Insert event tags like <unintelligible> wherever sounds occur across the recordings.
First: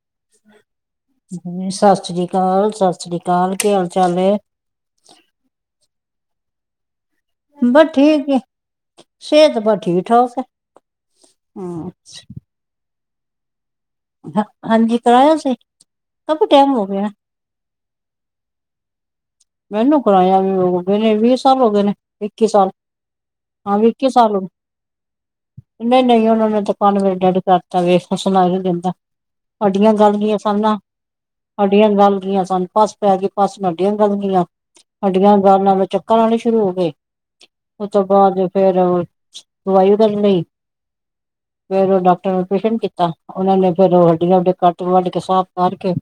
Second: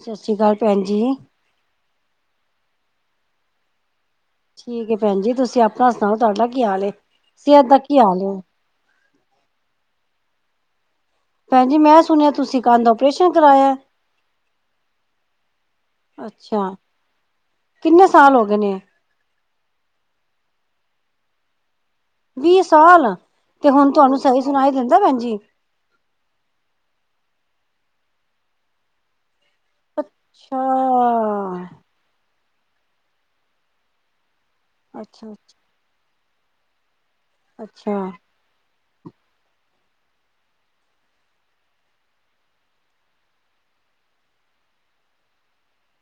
ਸਤਿ ਸ੍ਰੀ ਅਕਾਲ ਭੈਣ ਜੀ ਸਾਸਰੀ ਕਾਲ ਸ੍ਰੀ ਕਾਲ ਕੀ ਹਾਲ ਚਾਲ ਹੈ ਠੀਕ ਏ ਭੈਣ ਜੀ ਤੁਸੀਂ ਆਪਣਾ ਸੁਣਾਓ? ਤੁਹਾਡਾ ਕੀ ਹਾਲ ਏ ਸਿਹਤ ਦਾ ਬਸ ਕੀ ਹਾਲ ਠੀਕ ਹੈ ਏ? ਸਿਹਤ ਬਸ ਠੀਕ-ਠਾਕ ਐ। ਭੈਣਜੀ ਮੈਂ ਸੁਣਿਆ ਤੁਸੀਂ ਕੰਨ ਦਾ ਔਪਰੇਸ਼ਨ ਕਰਵਾਇਐ। ਹਾਂਜੀ ਕਰਾਇਆ ਸੀ ਕਾਫੀ ਅੱਛਾ ਟੈਮ ਹੋ ਗਿਆ। ਕਿੰਨੇ ਸਾਲ ਹੋ ਗਏ ਨੇ? ਮੈਨੂੰ ਕਰਾਇਆ ਵੀ ਹੋ ਗਏ ਨੇ ਵੀਹ ਸਾਲ ਹੋ ਗਏ ਨੇ। ਵੀਹ ਸਾਲ ਤੇ ਹਾਂ ਵੀ ਹੁਣ ਇੱਕੀ ਤੁਹਾਨੂੰ ਸਾਲ ਸਹੀ ਨੂੰ ਸੁਣਾਈ ਦਿੰਦਾ ਭੈਣ ਜੀ ਨਹੀਂ- ਨਹੀਂ ਉਹਨਾਂ ਨੂੰ ਤੇ ਪ <unintelligible> ਵੇਖ ਸੁਣਾਈ ਨਹੀਂ ਦਿੰਦਾ। ਸਾਡੀਆਂ ਗੱਲ ਦੀਆਂ ਸਾ ਅੱਛਾ ਨਾਂ ਸਾਡੀਆਂ ਗੱਲ ਦੀਆਂ ਸਾਨੂੰ ਪਸ ਪੈ ਗਈ ਪਸ ਨਡੀਆਂ ਗੱਲ ਗੀਆਂ ਅੱਛਾ ਅਡੀਆਂ ਗ ਨਾਲੇ ਚੱਕਰ ਆਉਣੇ ਸ਼ੁਰੂ ਹੋ ਗਏ। ਉਸ ਤੋਂ ਅੱਛਾ ਬਾਅਦ ਫਿਰ ਦਵਾਈ ਉਧਰ ਲਈ ਫੇਰ ਉਹ ਡਾਕਟਰ ਨੂੰ ਉਪ੍ਰੇਸ਼ਨ ਕੀਤਾ ਉਹਨਾ ਨੇ ਫੇਰ ਉਹ ਹਡੀਆ ਹੋਡੀਆ ਕੱਟ ਕੇ ਵੱਢ ਕੇ ਸਾਫ਼ ਕਰਕੇ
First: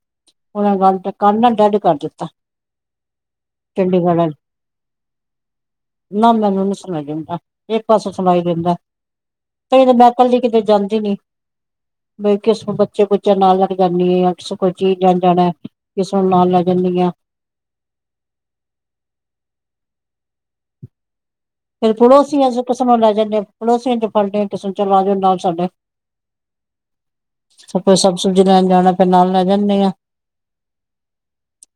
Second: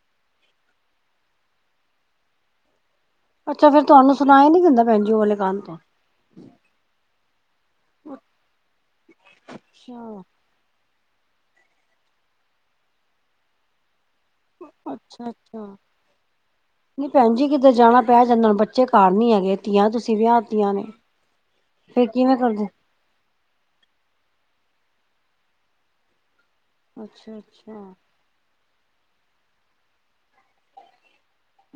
ਉਹ ਗੱਲ ਕਰ ਨਾਲ ਅੱਛਾ ਫੇਰ ਤੁਹਾਨੂੰ ਨਾ ਮੈਨੂੰ ਨੀ ਸੁਣਾਈ ਦਿੰਦਾ ਇੱਕ ਪਾਸੇ ਸੁਣਾਈ ਦੈਂਦਾ ਕਈ ਤਾਂ ਮੈਂ ਅੱਛਾ ਕੱਲੀ ਕਿਤੇ ਜਾਂਦੀ ਨੀ। ਬ ਕਿਸ ਬੱਚੇ ਬੁੱਚੇ ਨਾਲ ਲੜ ਜਾਂਦੇ ਕਿਸੇ ਕੋਈ ਚੀਜ਼ ਆਣ ਅੱਛਾ ਜਾਣਾ ਅੱਛਾ ਕਿਸੇ ਨੂੰ ਨਾਲ ਲੈ ਜਾਂਨੀ ਨਹੀਂ ਆਂ। ਭੈਣ ਜੀ ਕਿਤੇ ਜਾਣਾ ਪੈ ਜਾਂਦਾ ਬੱਚੇ ਘਰ ਨੀ ਹੈਗੇ ਤੀਆਂ ਤੁਸੀਂ ਵਿਆਹਤੀਆਂ ਨੂੰ। ਫਿਰ ਪੜੋਸੀਆਂ ਸੇ ਕਿਸੇ ਨੂੰ ਲੈ ਜਾਨੇ ਆ ਪੜੋਸੀਆਂ ਚ ਫਲਦੇ ਕਿਸੇ ਚਲੇ ਜਾਓ ਨਾਲ ਸਾਡੇ। ਅੱਛਾ ਅੱਛਾ ਫਿਰ ਸਭ ਸਬਜ਼ੀ ਲੈਣ ਜਾਣਾ ਫਿਰ ਨਾਲ ਲੈ ਜਾਂਦੇ ਆ।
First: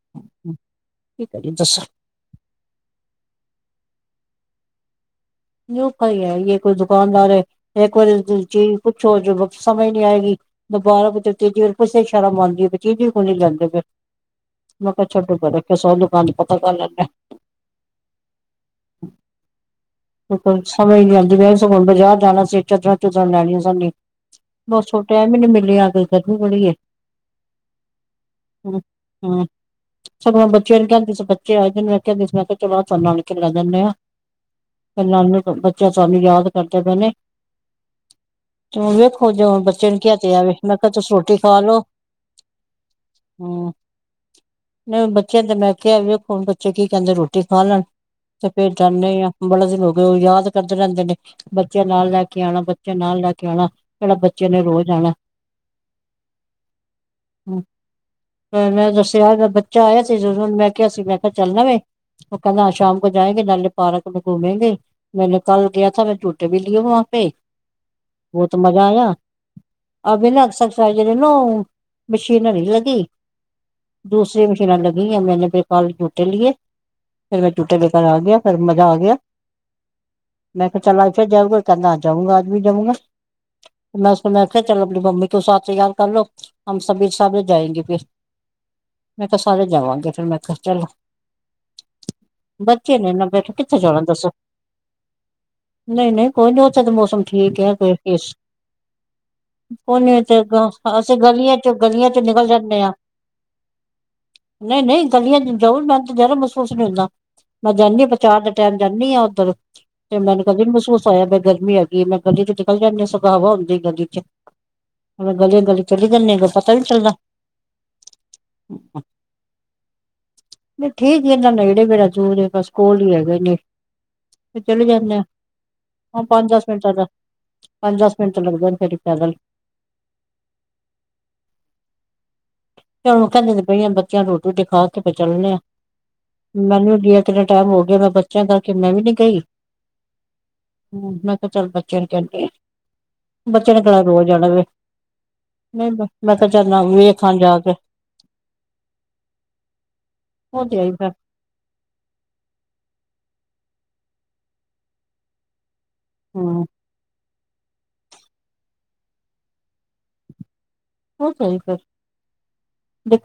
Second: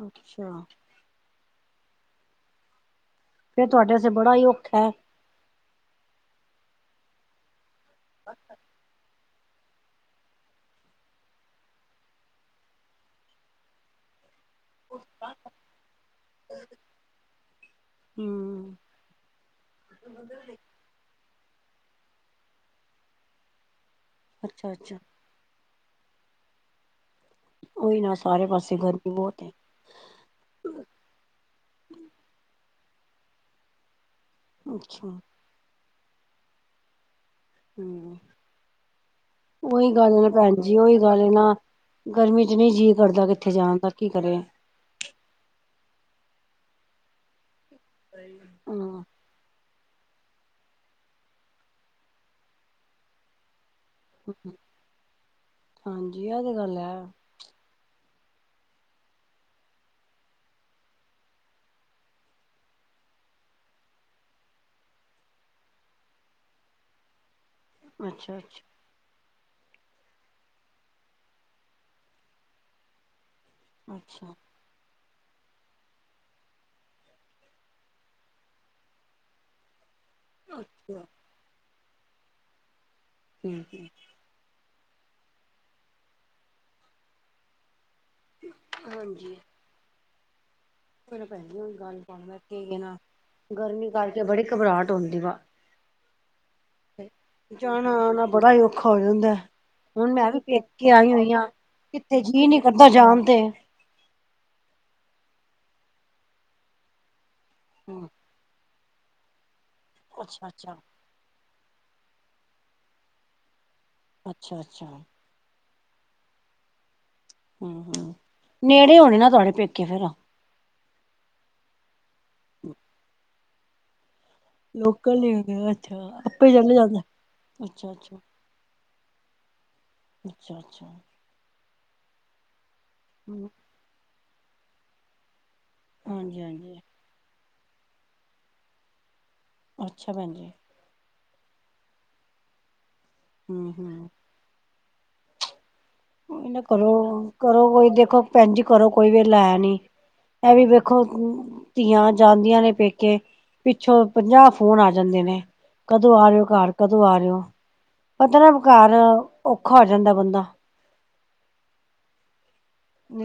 ਅੱਛਾ, ਚ ਦੱਸੋ, ਤੁਹਾਡੇ ਵਸਤੇ ਬੜਾ ਔਖਾ। ਯ ਭਾਈ ਹੈ ਕੋਈ ਦੁਕਾਨਦਾਰ ਹੈ ਇੱਕ ਵਾਰੀ ਚੀ ਸ ਸਮੇਝ ਨੀ ਆਏਗੀ ਦੁਬਾਰਾ ਵਜੇ ਤੇਜੀ ਰ ਕੁੇ ਸ਼ਰਮ ਆਦੀ ਹੈ ਤੀਜੀ ਕੋ ਨੀ ਜਾਂਦੇ ਫੇਰ, ਮੈਂ ਕਿਹਾ ਛੱਡੋਗਾ ਰੱਖਿਆ ਸੋ ਦੁਕਾਨ ਪਤਾ ਕਰ ਲੈਂਦਾ। ਹੂੰ, ਬਿਲਕੁਲ ਸਮਝ ਨੀ ਆਂਦੀ ਮੈਂ ਸਗੋਂ ਬਜ਼ਾਰ ਜਾਣਾ ਸੀ ਚਦਰਾਂ ਚਦਰੋ ਲੈਣੀਆਂ ਸੀ। ਬਹੁਤ ਅੱਛਾ-ਅੱਛਾ। ਛੋਟੇ ਆ ਮੈਨੂੰ ਮਿਲੀ ਆ। ਉਹੀ ਨਾ ਸਾਰੇ ਪਾਸੇ ਗਰਮੀ ਬਹੁਤ ਸਗੋਂ ਮੈਂ ਬੱਚਿਆਂ ਨੂੰ ਕਹਿੰਦੀ ਫ ਅੱਛਾ, ਨਾਨੂੰ ਬੱਚੇ ਸਾਨੂੰ ਯਾਦ ਕਰਦੇ ਪਏਣੇ ਹੂੰ ਵੇਖੋ ਬੱਚੇ ਉਹੀ ਨੂੰ ਕਿਹਾ ਗੱਲ ਨਾ ਤੇ ਆ ਮੈਂ ਭੈਣ ਜੀ ਕਿਹਾ ਉਹੀ ਤੁਸੀਂ ਗੱਲ ਹੈ ਰੋਟੀ ਨਾ ਖਾ ਲੋ। ਗਰਮੀ 'ਚ ਨਹੀਂ ਜੀਅ ਕਰਦਾ ਕਿੱਥੇ ਜਾਣ ਤਾਂ ਕੀ ਕਰੇ। ਨਹੀਂ ਬੱਚਿਆਂ ਤੇ ਮੈਂ ਕਿਹਾ ਵੇਖੋ। ਹੂੰ, <unintelligible> ਦਿਨ ਹੋ ਗਏ। ਕਿਹੜਾ ਬੱਚੇ ਨੇ ਰੋਜ਼ ਆਉਣਾ ਹਾਂਜੀ ਆਹ ਤੇ ਗੱਲ ਹੈ ਮੈਂ ਦੱਸਿਆ ਮੈਂ ਬੱਚਾ ਆਇਆ ਸੀ ਜਦੋਂ ਮੈਂ ਕਿਹਾ ਸੀ ਮੈਂ ਕਿਹਾ ਚੱਲਣਾਵੇ ਉਹ ਕਹਿੰਦਾ ਸ਼ਾਮ ਕੋ ਜਾਏ। ਨਾਲੇ ਪਾਰਕ ਨੂੰ ਘੁੰਮੇ ਗੇ ਮੈਨੂੰ ਕੱਲ ਗਿਆ ਤਾਂ ਮੈਂ ਝੂੱਟੇ ਵੀ ਲਿਓ ਵਾਂ ਪੇ। ਬੋਤ ਅੱਛਾ-ਅੱਛਾ, ਮਜ਼ਾ ਆਇਆ। ਅਭ ਅੱਛਾ। ਦੂਸਰੀ ਮਸ਼ੀਨਾ ਅੱਲਗ ਮੈਂ ਫੇ ਕਾਲ ਜੂਟੇ ਲਏ ਫਿਰ ਮੈਂ ਜੂਟੇ ਬੇਕਰ ਆ ਗਿਆ ਫ਼ਿਰ ਮਜ਼ਾ ਆ ਗਿਆ। ਮੈਂ ਕਿਹਾ ਅੱਛਾ। ਚੱਲ ਅੱਜ ਫਿਰ ਜਾਊਗਾ ਕਹਿੰਦਾ ਜਾਊਂਗਾ ਅੱਜ ਵੀ ਜਾਊਂਗਾ। ਠੀਕ ਚਲੋ ਆਪਣੀ ਮੰਮੀ ਕੋ ਸਾਥ ਤਿਆਾਰ ਕਰਲੋ ਹਮ ਸਭ ਸਾਥ ਜਾਏਂਗੇ ਫਿਰ ਮੈਂ ਕਿਹਾ ਸਾਰੇ ਜਾਵਾਂਗੇ ਫੇਰ ਮੈਂ ਕਿਹਾ। ਚਲ ਪੈ ਹੋਈ ਗੱਲ ਪਾਦਾਥ ਬੱਚੇ ਨੇ ਨਾ ਬੈਠੇ <inaudible> ਕਿੱਥੇ ਗਰਮੀ ਜਾਣਾ ਕਰਕੇ ਦੱਸੋ ਬੜੀ ਘਬਰਾਹਟ ਆਉਂਦੀ ਵਾ। ਨਹੀਂ -ਨਹੀਂ ਕੋਈ ਨੀ ਉਥੇ ਤਾਂ ਮੌਸਮ ਠੀਕ ਹੈ ਕੋ ਜਾਣਾ ਆਣਾ ਬੜਾ ਹੀ ਔਖਾ ਹੋ ਜਾਂਦਾ। <unintelligible> ਉਹ ਹੁਣ ਨੀ ਮੈਂ ਵੀ ਉਥੇ ਪੇਕੇ ਆਈ ਅਸੀਂ ਹੋਈ ਹਾਂ, ਗਲੀਆਂ ਚੋਂ ਗਲੀਆਂ ਕਿੱਥੇ ਚੋਂ ਨਿਕਲ ਜੀਅ ਨੀ ਜਾਂਦੇ ਕਰਦਾ ਆਂ। ਜਾਣ ਤੇ। ਨਹੀਂ -ਨਹੀਂ ਦ ਜਾ ਮੈਨ ਜ਼ਰਾ ਮਹਿਸੂਸ ਨਹੀਂ ਹੁੰਦਾ ਮੈਂ ਜਾਂਦੀ ਹੂੰ, ਬਜਾਰ ਦੇ ਟਾਈਮ ਜਾਂਦੀ ਹਾਂ ਉੱਧਰ ਜਮੁਨਾ ਨਗਰ ਗਲੀ 'ਚ ਅੱਛਾ-ਅੱਛਾ, ਅੱਛਾ-ਅੱਛਾ, ਗਲੀ -ਗਲੀ ਚਲੀ ਜਾਂਦੇੇ ਪਤਾ ਨੀ ਚੱਲਦਾ। ਹਮ ਹਮ ਨੇੜੇ ਹੋਣੇ ਨਾ ਤੁਹਾਡੇ ਪੇਕੇ ਹੈ ਨਾ। ਨਹੀਂ ਠੀ ਜ ਇਹਦਾ ਨੇੜੇ ਮੇੜਾ ਦੂਰ ਬਸ ਕੋਲ ਹੀ ਹੈਗੇ ਨੇ <inaudible> ਤੇ ਚਲੇ ਜਾਂਦੇ ਲੋਕਲ ਨੀ ਹੈਗੇ ਅੱਛਾ, ਆ ਪੰਜ ਆਪੇ ਦਸ ਚਲੇ ਮਿੰਟਾਂ ਜਾਂਦਾ। ਦਾ। ਪੰਜ ਦਸ ਮਿੰਟਤਾਂ ਲੱਗਦੇ ਨੇ ਪੈਦਲ। ਅੱਛਾ ਅੱਛਾ ਤੇ ਅਹੋ ਕਹਿੰਦੇ ਪਈਆਂ ਬੱਚਿਆਂ ਰੋਟੀ ਰੂਟੀ ਖਾ ਕੇ ਚੱਲਨੇ ਆ ਹਾਂਜੀ-ਹਾਂਜੀ। ਮੈਨੂੰ ਕੇ। ਟਾਈਮ ਹੋ ਗਿਆ ਮੈਂ ਬੱਚਿਆਂ ਕਰ ਕੇ ਮੈਂ ਵੀ ਨੀ ਗਈ। ਅੱਛਾ ਭੈਣ ਜੀ। ਹੂੰ ਮੈਂ ਕਿਹਾ ਚੱਲ ਬੱਚਿਆਂ ਨੂੰ ਕਹਿੰਦੀ ਆ ਬੱਚਿਆਂ ਨੇ ਕਿਹੜਾ ਹੂੰ-ਹੂੰ। ਰੋਜ ਆਣਾ ਵੇ। ਨਹੀਂ ਮੈਂ ਇਹ ਕਿਹਾ ਵੀ ਨਾ ਚੱਲ ਕਰੋ। ਵੇਖ ਆ ਜਾ ਕੇ ਇਹ ਵੀ ਉਹ ਤੇ ਹੈ ਹੀ ਵੇਖੋ ਫੇਰ ਧੀਆਂ ਜਾਂਦੀਆਂ ਨੇ ਪੇਕ ਕੇ ਪਿੱਛੋਂ ਪੰਜਾਹ ਫੋਨ ਆ ਜਾਂਦੇ ਨੇ ਕਦੋਂ ਆ ਰਿਓ ਹੂੰ ਘਰ ਕਦੋਂ ਆ ਰਿਓ। ਪਤਾ ਨਾ ਘਾਰ ਔਖਾ ਹੋ ਜਾਂਦਾ ਬੰਦਾ ਹੋ ਸਹੀ ਫਿਰ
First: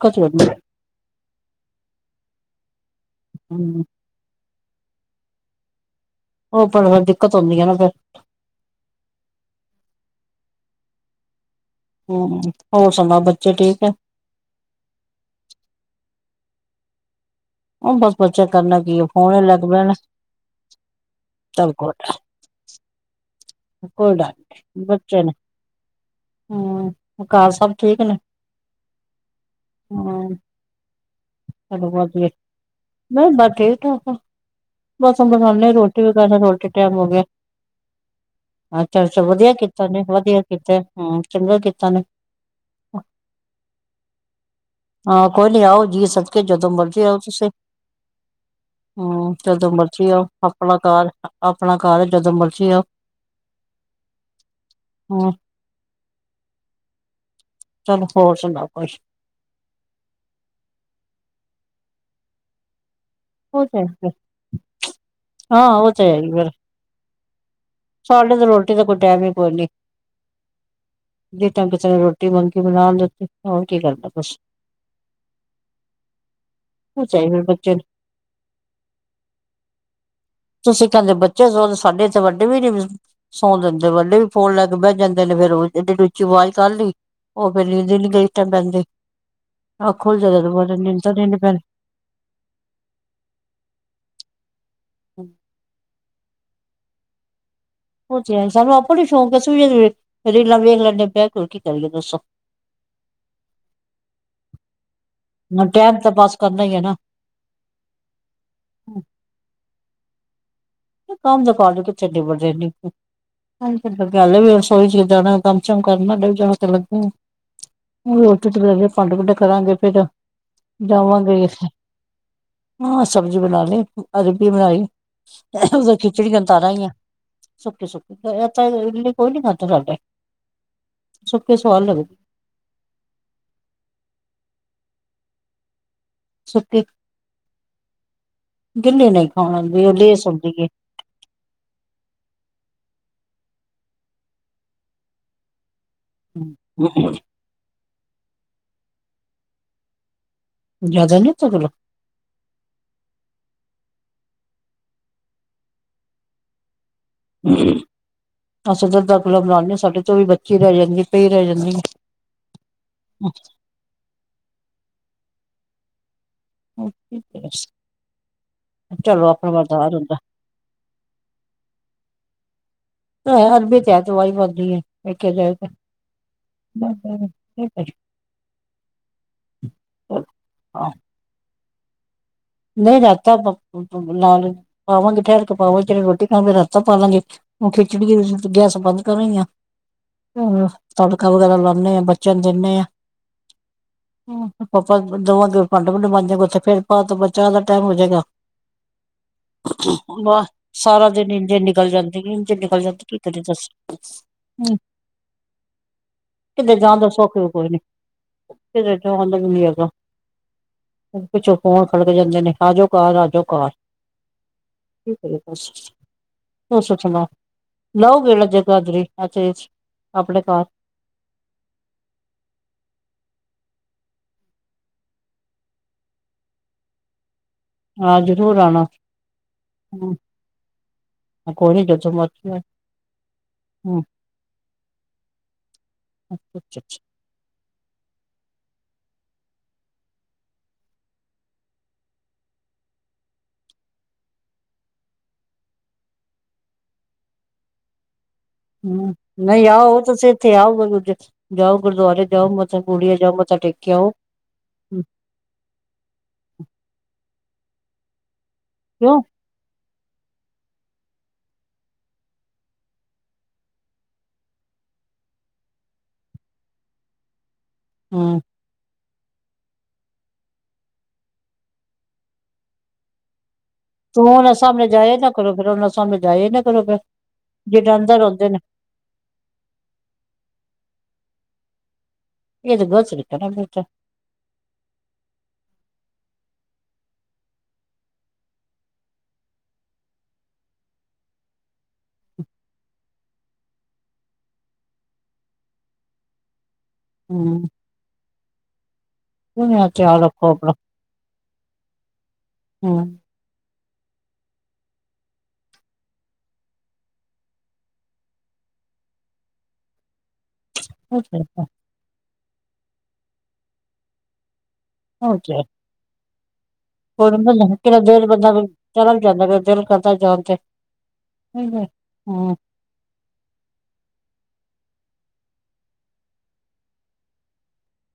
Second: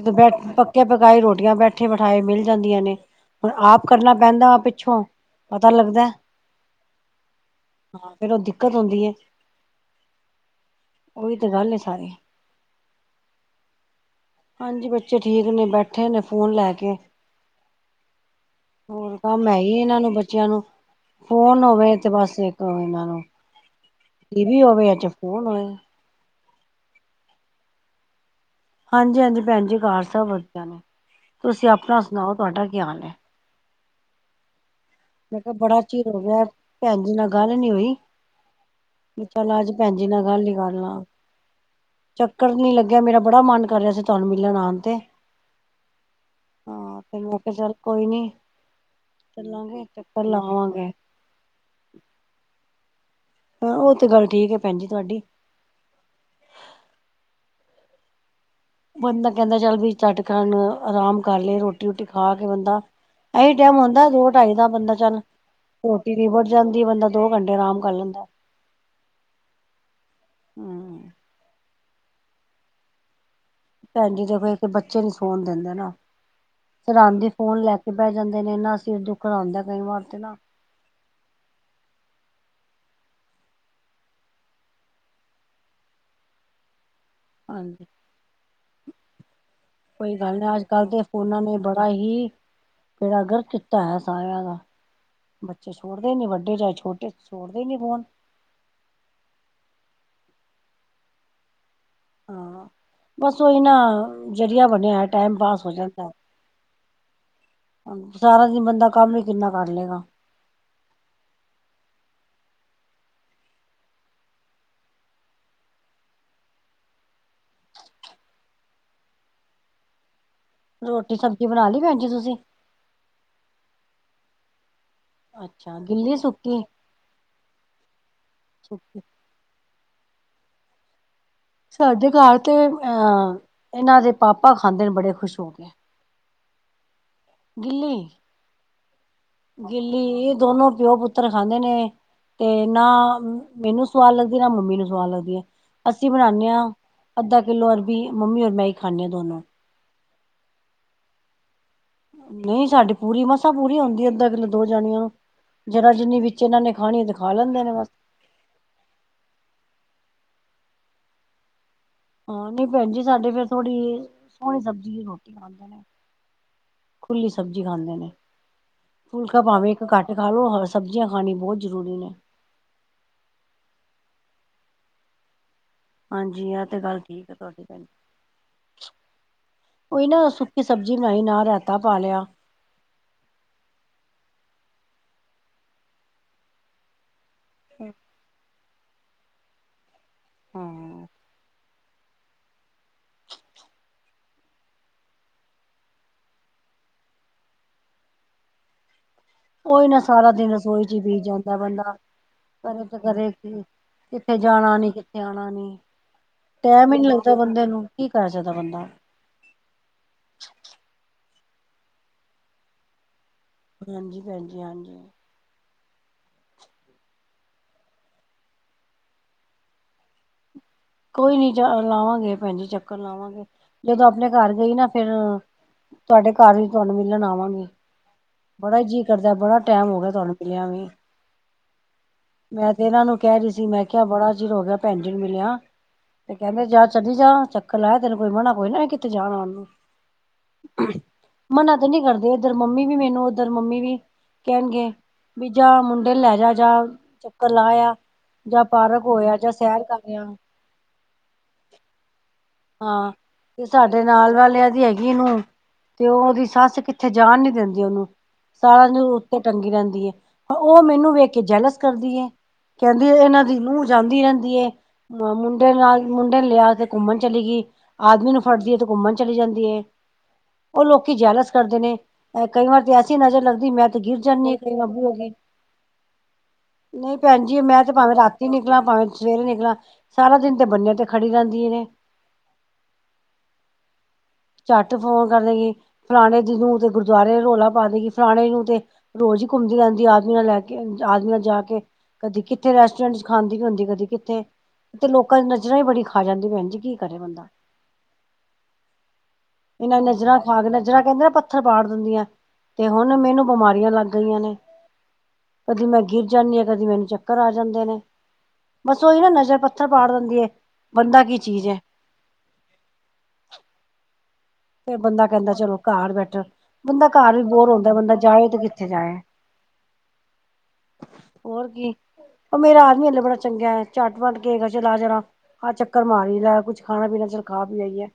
ਦੁਪਹਿਰ ਪੱਕੇ ਪਕਾਈ ਰੋਟੀਆਂ ਬੈਠੇ ਬਿਠਾਏ ਮਿਲ ਜਾਂਦੀਆਂ ਨੇ। ਹੁਣ ਹੂੰ ਆਪ ਕਰਨਾ ਪੈਂਦਾ ਵਾ ਪਿੱਛੋਂ ਪਤਾ ਲੱਗਦਾ। ਉਹ ਪਰ ਫੇਰ ਦਿੱਕਤ ਹੁੰਦੀ ਆ ਨਾ ਫੇਰ ਹਾਂ ਫਿਰ ਉਹ ਦਿੱਕਤ ਹੁੰਦੀ ਏ। ਓਹੀ ਤੇ ਗੱਲ ਸਾਰੀ ਹੂੰ ਹੋਰ ਸੁਣਾਉ ਬੱਚੇ ਠੀਕ ਏ। ਹਾਂਜੀ ਬੱਚੇ ਠੀਕ ਨੇ ਬੈਠੇ ਨੇ ਫੋਨ ਲੈ ਕੇ ਉਹ ਬਸ ਬੱਚੇ ਕਰਨਾ ਕੀ ਐ ਹੋਰ ਫੋਨ ਕੰਮ ਹੈ ਲੱਗ ਹੀ ਪੈਣਾ ਇਹਨਾਂ ਨੂੰ ਬੱਚਿਆਂ ਨੂੰ ਫੋਨ ਸਭ ਹੋਵੇ ਕੁਛ ਇਥੇ ਬਸ ਇੱਕ ਹੋ ਇਹਨਾਂ ਨੂੰ ਕੋਈ ਡਰ ਟੀ ਵੀ ਹੋਵੇ ਜ ਫੋਨ ਹੋਵੇ। ਹਮ ਘਰ ਸਭ ਠੀਕ ਨੇ? ਹਾਂਜੀ ਹਾਂਜੀ ਭੈਣ ਜੀ ਹਾਲ ਸਭ ਹੂੰ ਵਧੀਆ ਨੇ ਤੁਸੀਂ ਚਲੋ ਆਪਣਾ ਵਧੀਆ ਸੁਣਾਓ ਤੁਹਾਡਾ ਕਿਆ ਹਾਲ ਹੈ? ਨਹੀਂ ਬਸ ਠੀਕ ਠਾਕ ਆ ਬਸ ਮੈਂ ਕਿਹਾ ਬਣਾਨੇ ਬੜਾ ਰੋਟੀ ਚਿਰ ਵੀ ਹੋ ਕਰ ਗਿਆ ਰੋਟੀ ਟਾਈਮ ਭੈਣ ਹੋ ਜੀ ਗਿਆ। ਨਾਲ ਗੱਲ ਨੀ ਹੋਈ। ਅੱਛਾ ਅੱਛਾ ਵਧੀਆ ਚੱਲ ਅੱਜ ਕੀਤਾ ਭੈਣ ਨੇ ਜੀ ਨਾਲ ਵਧੀਆ ਗੱਲ ਹੀ ਕਰ ਕੀਤਾ ਲਾਂ। ਹਮ ਚੰਗਾ ਕੀਤਾ ਨੇ। ਚੱਕਰ ਨੀ ਲੱਗਿਆ ਮੇਰਾ ਬੜਾ ਮਨ ਕਰ ਰਿਹਾ ਸੀ ਤੁਹਾਨੂੰ ਮਿਲਣ ਆਉਣ ਤੇ। ਹਾਂ ਕੋਈ ਨੀ ਆਓ ਜੀ ਸਦਕੇ ਜਦੋਂ ਨੂੰ ਮੈਂ ਕਿਹਾ ਚੱਲ ਕੋਈ ਨੀ। ਹਾਂ ਚ ਚੱਲਾਂਗੇ ਚੱਕਰ ਆਪਣਾ ਲਾਵਾਂਗੇ ਘਰ ਆਪਣਾ ਘਰ ਜਦੋਂ ਮਰਜੀ ਆਉ। ਹਾਂ ਉਹ ਤੇ ਗੱਲ ਠੀਕ ਹੈ ਭੈਣ ਜੀ ਤੁਹਾਡੀ। ਹੂੰ ਚਲੋ ਹੋਰ ਸੁਣਾਓ ਕੁਛ ਬੰਦਾ ਕਹਿੰਦਾ ਚੱਲ ਵੀ ਝੱਟ ਕਰਨ ਆਰਾਮ ਕਰ ਲਏ ਰੋਟੀ ਰੂਟੀ ਖਾ ਕੇ ਬੰਦਾ। ਇਹੀ ਉਹ ਟਾਈਮ ਤੇ ਹੁੰਦਾ ਹੈ ਦੋ ਢਾਈ ਦਾ ਬੰਦਾ ਚੱਲ ਹਾਂ ਉਹ ਤੇ ਰੋਟੀ ਹੈ ਹੀ ਨਿਬੜ ਫੇਰ ਜਾਂਦੀ ਬੰਦਾ ਦੋ ਘੰਟੇ। ਆਰਾਮ ਕਰ ਲੈਂਦਾ ਸਾਡੇ ਤੇ ਰੋਟੀ ਦਾ ਕੋਈ ਟਾਈਮ ਹੀ ਕੋਈ ਨੀ ਹਮ ਜੇ ਤੰਗ ਰੋਟੀ ਮੰਗੀ ਬਣਾ ਦਿੱਤੀ। ਹੋਰ ਕੀ ਕਰਨਾ ਭੈਣ ਜੀ ਬਸ ਦੇ <inaudible> ਬੱਚੇ ਨੀ ਸੋਣ ਦਿੰਦੇ ਨਾ। ਉਹ ਸਰਾਂਦੀ ਚਾਹੀਦਾ ਫੋਨ ਬੱਚੇ ਲੈ ਕੇ ਬਹਿ ਜਾਂਦੇ ਨੇ ਨਾ ਸਿਰ ਦੁੱਖ ਦਾ ਕਈ ਵਾਰ ਤੇ ਨਾ। ਤੁਸੀਂ ਕਹਿੰਦੇ ਬੱਚੇ ਸੌਣ ਸਾਡੇ ਇੱਥੇ ਵੱਡੇ ਵੀ ਨੀ ਸੌਣ ਦਿੰਦੇ ਵੱਡੇ ਵੀ ਫੋਨ ਲੈ ਕੇ ਬਹਿ ਜਾਂਦੇ ਨੇ ਫਿਰ। ੋਜ਼ <inaudible> ਰੁਚੀ ਆਵਾਜ਼ ਕਰ ਲਈ ਉਹ ਫਿਰ ਹਾਂਜੀ ਲੀਦੀ ਨੀ ਗਈ ਇਸ ਟਾਈਮ ਪੈਂਦੀ ਅੱਖ ਕੋਈ ਖੁੱਲ ਗੱਲ ਜਾਵੇ ਤੇ ਨਹੀਂ ਅੱਜ ਬਾਅਦ ਚੋਂ ਕੱਲ੍ਹ ਨੀਂਦ ਦੇ ਤਾਂ ਨੀ ਫੋਨਾ ਨੇ ਪੈਣੀ ਬੜਾ ਹੀ। ਬੇੜਾ ਗਰਕ ਕੀਤਾ ਹੈ ਸਾਰਿਆਂ ਦਾ ਬੱਚੇ ਛੋੜਦੇ ਨੀ ਵੱਡੇ ਚਾਹੇ ਛੋਟੇ ਛੋੜ। ਉਹ ਜੈਨ ਸਾਬ ਸਾਨੂੰ ਆਪੋ ਨੀ ਸ਼ੌਂਕ ਸੀ ਰੇਲਾਂ ਵੇਲ ਨੇ ਬਹਿ। ਕਰੀਏ ਦੱਸੋ ਹਾਂ, ਬਸ ਉਹੀ ਨਾ ਹੁਣ ਟਾਈਮ । ਤਾਂ ਪਾਸ ਕਰਨਾ ਹੀ ਹੈ ਨਾ ਸਾਰਾ ਦਿਨ ਬੰਦਾ ਕੰਮ ਹੀ ਕਿੰਨਾ ਕਰ ਲਏਗਾ। ਕੰਮ ਦਖਾ ਲ ਕੇ ਚੰਡੇ ਬੜ ਰਹੇ <inaudible> ਹਾਂਜੀ ਰਸੋਈ ਚ ਜਾਣਾ ਕੰਮ ਸ਼ਮ ਕਰਨੇ ਵੀ ਜਾ ਤੇ ਲੱਗ। ਰੋਟੀ ਤੇ ਲੈ ਭੰਡ ਭੁੰਡੇ ਕਰਾਂਗੇ ਫੇਰ। ਰੋਟੀ ਜਾਵਾਂਗੇ ਸਬਜ਼ੀ ਬਣਾ ਲਈ ਭੈਣ ਜੀ ਤੁਸੀਂ ਹਾਂ ਸਬਜ਼ੀ ਬਣਾ ਲਈ ਅਰਬੀ ਬਣਾਈ। ਅੱਛਾ ਉਹ ਗਿੱਲੀ ਖਿਚਣੀਆਂ ਸੁੱਕੀ ਤਾਰਾਂ ਹੀ ਆ ਸੁੱਕੇ- ਸੁੱਕੇ ਇ ਸੁੱਕੀ ਇਲਤ ਕੋਈ ਨੀ ਖੜਦਾ ਸਾਡੇ। ਸੁੱਕੇ ਸਵਾਦ ਸਾਡੇ ਲੱਗਦੀ ਘਰ ਤੇ ਅਹ ਇਹਨਾਂ ਦੇ ਪਾਪਾ ਖਾਂਦੇ ਨੇ ਬੜੇ ਖੁਸ਼ ਹੋ ਕੇ। ਸੁਤੀ ਗਿੱਲੀ ਦਿੱਲੀ ਨਹੀਂ ਖਾਣਾ ਵੀ ਉਹ ਗਿੱਲੀ ਲੇਸ ਇਹ ਹੁੰਦੀ ਏ ਦੋਨੋ ਪਿਓ ਪੁੱਤਰ ਖਾਂਦੇ ਨੇ ਤੇ ਨਾ ਮੈਨੂੰ ਸਵਾਦ ਲੱਗਦੀ ਨਾ ਮੰਮੀ ਨੂੰ ਸਵਾਦ ਲੱਗਦੀ ਹੈ, ਅਸੀਂ ਬਣਾਣੇ ਆਂ ਅੱਧਾ ਕਿੱਲੋ ਅਰ ਬੀ ਮੰਮੀ ਔਰ ਮੈਂ ਹੀ ਖਾਂਦੇ ਹਾਂ ਦੋਨੋ। ਜਿਆਦਾ ਨੀ ਤੇ ਗਲੋ। ਨਹੀਂ ਸਾਡੀ ਪੂਰੀ ਮਸਾਂ ਪੂਰੀ ਆਉਂਦੀ ਅੱਧਾ ਕਿੱਲ ਦੋ ਜਾਣੀਆਂ ਨੂੰ ਜਿਰਾ ਜਿੰਨੀ ਵਿੱਚ ਇਹਨਾਂ ਨੇ। ਖਾਣੀ ਤੇ ਖਾ ਲੈਂਦੇ ਨੇ ਬਸ ਅਸੀ ਅੱਧਾ ਕਿਲੋ ਬਣਾਦੇ ਹਾਂ ਸਾਡੇ ਤੋਂ ਵੀ ਬੱਚੀ ਰਹਿ ਜਾਂਦੀ ਪਈ ਰਹਿ ਜਾਂਦੀ ਹੈ। ਹਾਂ ਨ ਭੈਣ ਜੀ ਸਾਡੇ ਫਿਰ ਥੋੜੀ ਸੋਹਣੀ ਸਬਜ਼ੀ ਦੀ ਰੋਟੀ ਖਾਂਦੇ ਨੇ। ਖੁੱਲੀ ਸਬਜ਼ੀ ਖਾਂਦੇ ਨੇ। ਚਲੋ ਫੁਲਕਾ ਆਪਣਾ ਭਾਵੇਂ ਇੱਕ ਵਰਦਾਰ ਘੱਟ ਹੁੰਦਾ ਖਾ ਲੋ ਸਬਜ਼ੀਆਂ ਖਾਣੀ ਬਹੁਤ ਜ਼ਰੂਰੀ ਨੇ। ਅਰਬੀ ਤੇ ਹੈ ਦਵਾਈ ਬਣਦੀ ਹੈ ਦੇਖੀਆਂ ਜਾਏ ਤੇ। ਹਾਂਜੀ ਆਹ ਤੇ ਗੱਲ ਠੀਕ ਆ ਤੁਹਾਡੀ ਭੈਣ। ਉਹੀ ਨਾ ਸੁੱਕੀ ਸਬਜ਼ੀ ਬਣਾਈ ਨਾਲ ਰਾਇਤਾ । ਨਹੀਂ ਰਾਏਤਾ <inaudible> ਉਹ ਖਿੱਚੜੀ ਰਿੱਝ ਗੀ ਗੈਸ ਬੰਦ ਕਰ। ਹਾਂ ਨੇ ਬੱਚਿਆਂ ਨੂੰ ਦਿੰਨੇ ਹਾਂ। ਹੂੰ ਪਾਪਾ ਨੂੰ ਦਵਾਂਗੇ ਭਾਂਡੇ ਭੂੰਡੇ ਮਾਂਜਾ ਉੱਥੇ ਫੇਰ । ਜ਼ਿਆਦਾ ਟਾਈਮ ਹੋ ਜਾਏਗਾ। ਉਹੀ ਨਾ ਸਾਰਾ ਦਿਨ ਰਸੋਈ ਚ ਹੀ ਸਾਰਾ ਬੀਤ ਦਿਨ ਜਾਂਦਾ ਇੰਝੇ ਨਿਕਲ ਬੰਦਾ ਜਾਂਦੇ ਇੰਝ ਨਿਕਲ ਜਾਂਦੇ ਕੀ ਕਰੇ ਦੱਸ। ਆਣਾ ਨੀ ਕਿੱਥੇ ਆਣਾ ਨੀ। ਕਿਤੇ ਟੈਮ ਹੀ ਜਾਣ ਨੀ ਦਾ ਲੱਗਦਾ ਸੌਖ ਵੀ ਬੰਦੇ ਕੋਈ ਨੀ ਨੂੰ ਕੀ ਕਰ ਸਕਦਾ ਬੰਦਾ ਕਿਤੇ ਜਾਣ ਦਾ ਵੀ ਨੀ ਹੈਗਾ। ਹੂੰ। ਪਿੱਛੋਂ ਫੋਨ ਖੜਕ ਜਾਂਦੇ ਨੇ ਆ ਜਾਓ ਘਰ ਆ ਜਾਓ, ਘਰ ਹਾਂਜੀ ਭੈਣ ਜੀ ਹਾਂਜੀ ਕੀ ਕਰੇ ਬਸ। ਤੁਸੀਂ ਸੁਣਾਓ ਲਓਗੇ ਨਾ ਜਗਾਦਰੀ ਅੱਜ ਆਪਣੇ ਘਰ। ਕੋਈ ਨੀ ਚ ਲਾਵਾਂਗੇ ਭੈਣ ਜੀ ਚੱਕਰ ਲਾਵਾਂਗੇ ਜਦੋਂ ਆਪਣੇ ਘਰ ਗਈ ਨਾ ਫੇਰ ਤੁਹਾਡੇ ਘਰ ਵੀ ਤੁਹਾਨੂੰ ਮਿਲਣ ਆਵਾਂਗੇ। ਹਾਂ ਜ਼ਰੂਰ ਬੜਾ ਹੀ ਆਣਾ ਜੀਅ ਕਰਦਾ ਬੜਾ ਟਾਈਮ ਹੋ ਗਿਆ ਤੁਹਾਨੂੰ ਮਿਲਿਆ ਵੀ। ਪਕੌੜੇ ਜੱਗ ਮੈਂ ਤੇ ਇਹਨਾਂ ਨੂੰ ਕਹਿ ਰਹੀ ਸੀ ਮੈਂ ਕਿਹਾ ਬੜਾ ਚਿਰ ਹੋ ਗਿਆ ਭੈਣ ਜੀ ਨੂੰ ਮਿਲਿਆ। ਤੇ ਕਹਿੰਦੇ ਜਾ ਆਓ ਚਲੀ ਜਾ ਚੱਕਰ ਲਾ ਤੈਨੂੰ ਕੋਈ ਮਨਾ ਕੋਈ ਨਾ ਕੀਤਾ ਕਿਤੇ ਜਾਣ ਆਣ ਨੂੰ। ਹੂੰ ਮਨਾ ਤੇ ਨਹੀਂ ਕਰਦੇ ਏਧਰ ਮੰਮੀ ਵੀ ਮੈਨੂੰ ਉਧਰ ਮੰਮੀ ਵੀ ਕਹਿਣਗੇ ਵੀ ਜਾਂ ਮੁੰਡੇ ਨੂੰ ਲੈ ਜਾ ਜਾ ਚੱਕਰ ਲਾਇਆ ‌। ਹੂੰ ਨਹੀਂ ਆਓ ਆ ਤੁਸੀਂ ਇੱਥੇ ਆਓ ਜਾਓ ਗੁਰਦੁਆਰੇ ਜਾਓ ਮੱ ਹਾਂ ਤੇ ਸਾਡੇ ਨਾਲ ਵਾਲਿਆਂ ਦੀ ਹੈਗੀ ਨੂੰਹ ਤੇ ਉਹਦੀ ਸੱਸ ਕਿੱਥੇ ਜਾਣ ਜਾਣ ਨੀ ਦਿੰਦੀ ਉਹਨੂੰ ਸਾਰਾ ਕਿਉਂ ਉੱਤੇ ਟੰਗੀ ਰਹਿੰਦੀ ਏ। ਉਹ ਮੈਨੂੰ ਵੇਖ ਕੇ ਜਾਲਸ ਕਰਦੀ ਐ। ਕਹਿੰਦੀ ਇਹਨਾਂ ਦੀ ਨੂੰਹ ਜਾਂਦੀ ਰਹਿੰਦੀ ਏ ਮੁੰਡੇ ਨਾਲ ਮੁੰਡੇ ਲਿਆ ਕੇ ਘੁੰਮਣ। ਚਲੀ ਗਈ ਆਦਮੀ ਹਮ ਨੂੰ ਫੜਦੀ ਹੈ ਤੇ ਘੁੰਮਣ ਚਲੀ ਜਾਂਦੀ ਐ ਉਹ ਲੋਕੀ ਜੈਲਸ ਕਰਦੇ ਨੇ ਕਈ ਵਾਰ ਤੇ ਐਸੀ ਨਜ਼ਰ ਲੱਗਦੀ ਕਿ ਮੈਂ ਤੇ ਗਿਰ ਤੂੰ ਜਾਂਦੀ ਉਹਨਾਂ ਹਾਂ ਇੱਕ ਨਾਂ ਸਾਹਮਣੇ ਅੱਧੀ ਜਾਇਆ ਨਾ ਵਾਰੀ ਕਰੋ ਫਿਰ ਉਹਨਾਂ ਸਾਹਮਣੇ ਜਾਇਆ ਨਾ ਕਰੋ ਫਿਰ ਨਹੀਂ ਭੈਣ ਜੀ ਮੈਂ ਤੇ ਜਿਹੜਾ ਭਾਵੇਂ ਅੰਦਰ ਰਾਤੀ ਹੁੰਦੇ ਨੀ ਨੇ ਨਿਕਲ ਜਾ ਭਾਵੇਂ ਸਵੇਰੇ ਨਿਕਲਾਂ ਸਾਰਾ ਦਿਨ ਤੇ ਬੰਨਿਆਂ ਤੇ ਖੜੀ ਰਹਿੰਦੀਆਂ ਨੇ। ਇਹ ਗੋਚਰੀ ਤਾਂ ਪਤਾ ਨਹੀਂ ਕਿਆ। ਝੱਟ ਫੋਨ ਕਰ ਦੇਗੀ ਫਲਾਣੇ ਦੀ ਨੂੰ ਤੇ ਗੁਰਦੁਆਰੇ ਰੌਲਾ ਪਾ ਦੇਗੀ ਫਲਾਣੇ ਨੂੰ ਤੇ ਰੋਜ਼ ਘੁੰਮਦੀ ਰਹਿੰਦੀ ਐ ਆਦਮੀਆਂ ਨੂੰ ਲੈ ਕੇ ਆਦਮੀਆਂ ਨਾਲ ਜਾ ਕੇ। ਕਦੀ ਕਿੱਥੇ ਰੈਸਟੋਰੈਂਟ ਚ ਖਾਂਦੀ ਹੁੰਦੀ ਹੈ ਕਦੀ ਕਿਤੇ ਤੇ ਲੋਕਾਂ ਦੀ ਨਜ਼ਰਾਂ ਬੜੀ ਖਾ ਜਾਂਦੀ ਭੈਣ ਜੀ। ਕਰੇ ਬੰਦਾ ਹਮ ਤੁਸੀਂ ਇਹਨਾਂ ਧਿਆਨ ਨਜ਼ਰਾਂ ਰੱਖੋ ਖਾ ਕੇ ਆਪਣਾ ਨਜ਼ਰਾਂ ਕਹਿੰਦੇ ਇਹ ਤਾਂ ਪੱਥਰ ਪਾੜ ਦਿੰਦੀਆਂ ਤੇ ਹਮ ਹੁਣ ਮੈਨੂੰ ਬਿਮਾਰੀਆਂ ਲੱਗ ਗਈਆਂ ਨੇ। ਕਦੀ ਮੈਂ ਗਿਰ ਜਾਂਦੀ ਹਾਂ, ਕਦੀ ਮੈਨੂੰ ਚੱਕਰ ਆ ਜਾਂਦੇ ਨੇ। ਬਸ ਉਹੀ ਨਾ ਨਜ਼ਰ ਪੱਥਰ ਪਾੜ ਦਿੰਦੀ ਹੈ, ਬੰਦਾ ਕੀ ਚੀਜ਼ ਐ? ਫਿਰ ਬੰਦਾ ਕਹਿੰਦਾ ਚਲੋ, ਘਰ ਬੈਠਾ। ਬੰਦਾ ਘਰ ਵੀ ਬੋਰ ਹੁੰਦਾ ਕਿਹੜਾ ਰਹਿੰਦਾ ਹੈ, ਬੰਦਾ ਦਿਲ ਜਾਏ ਤੇ ਕਿੱਥੇ ਚਲਾ ਜਾਏ? ਜਾਂਦਾ ਫਿਰ ਦਿਲ ਕਰਦਾ ਜਾਣ ਤੇ ਹੋਰ ਕੀ, ਹਮ ਉਹ ਮੇਰਾ ਆਦਮੀ ਹਲੇ ਬੜਾ ਚੰਗਾ ਚੱਟ-ਪੱਟ ਕੇ। ਚਲ ਆ ਜ਼ਰਾ ਆਹ ਚੱਕਰ ਮਾਰੀ ਦਾ ਕੁੱਛ ਖਾਣਾ-ਪੀਣਾ ਚੱਲ ਖਾ ਪੀ ਆਈਏ?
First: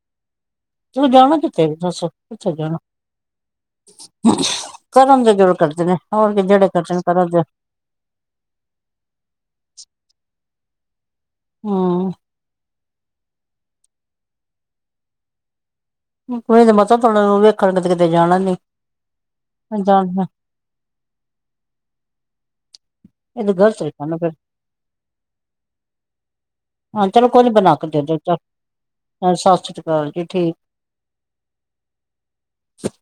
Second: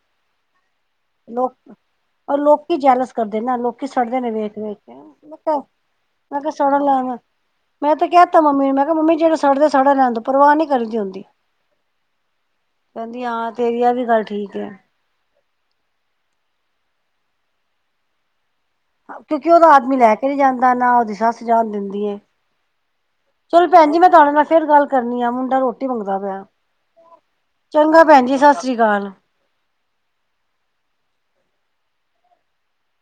ਤੂੰ ਜਾਣਾ ਲੋਕ ਕਿੱਥੇ ਦੱਸ ਅਹ ਕਿੱਥੇ ਲੋਕੀ ਜਾਣਾ ਜੇਲਸ ਕਰਦੇ ਨਾ ਲੋਕੀ ਸੜਦੇ ਨੇ ਵੇਖ-ਵੇਖ ਕੇ ਇਹ ਤੇ। ਜਿਵੇਂ ਹੋਰ ਕਿ ਜਿਹੜੇ ਦਰਸ਼ਨ ਕਰ ਆਦੇ ਐ। ਮੈਂ ਤਾਂ ਕਹਿ ਦਿੱਤਾ ਮੰਮੀ ਨੂੰ ਮੈਂ ਕਿਹਾ ਮੰਮੀ ਜਿਹੜੇ ਸੜਦੇ ਸੜੇ ਰਹਿਣ ਦਿਓ ਪਰਵਾਹ ਨਹੀਂ ਕਰੀਦੀ ਹੁੰਦੀ। ਹੂੰ, ਕਹਿੰਦੀ ਹਾਂ ਤੇਰੀ ਐ ਵੀ ਗੱਲ ਠੀਕ ਹੈ। ਹੂੰ ਕੋਈ ਨਹੀਂ ਮਾਤਾ ਥੋਨੂੰ ਨੂੰਹ ਦੇਖਣ ਤੇ ਕਿਤੇ ਜਾਣਾ ਨੀ। ਕਿਉਂਕਿ ਉਹਦਾ ਇਹ ਆਦਮੀ ਤਾਂ ਲੈ ਕੇ ਨਹੀਂ ਜਾਂਦਾ, ਨਾ ਉਹਦੀ ਸੱਸ ਜਾਣ ਦਿੰਦੀ ਹੈ। ਚਲੋ ਗ਼ਲਤ ਭੈਣ ਜੀ ਹੈ ਮੈਂ ਨਾ ਫਿਰ ਤੁਹਾਡੇ ਨਾਲ ਫੇਰ ਗੱਲ ਕਰਨੀ ਆ ਮੁੰਡਾ ਰੋਟੀ ਮੰਗਦਾ ਪਿਆ। ਹਾਂ ਚਲੋ ਕੋਈ ਨੀ ਬਣਾ ਕੇ ਦੇ ਚੰਗਾ ਦਿਉ ਭੈਣ ਜਾ ਜੀ ਸਤਿ ਸ੍ਰੀ ਅਕਾਲ। ਸਸ ਰੀ ਕਾਲ ਜੀ ਠੀਕ। <unintelligible>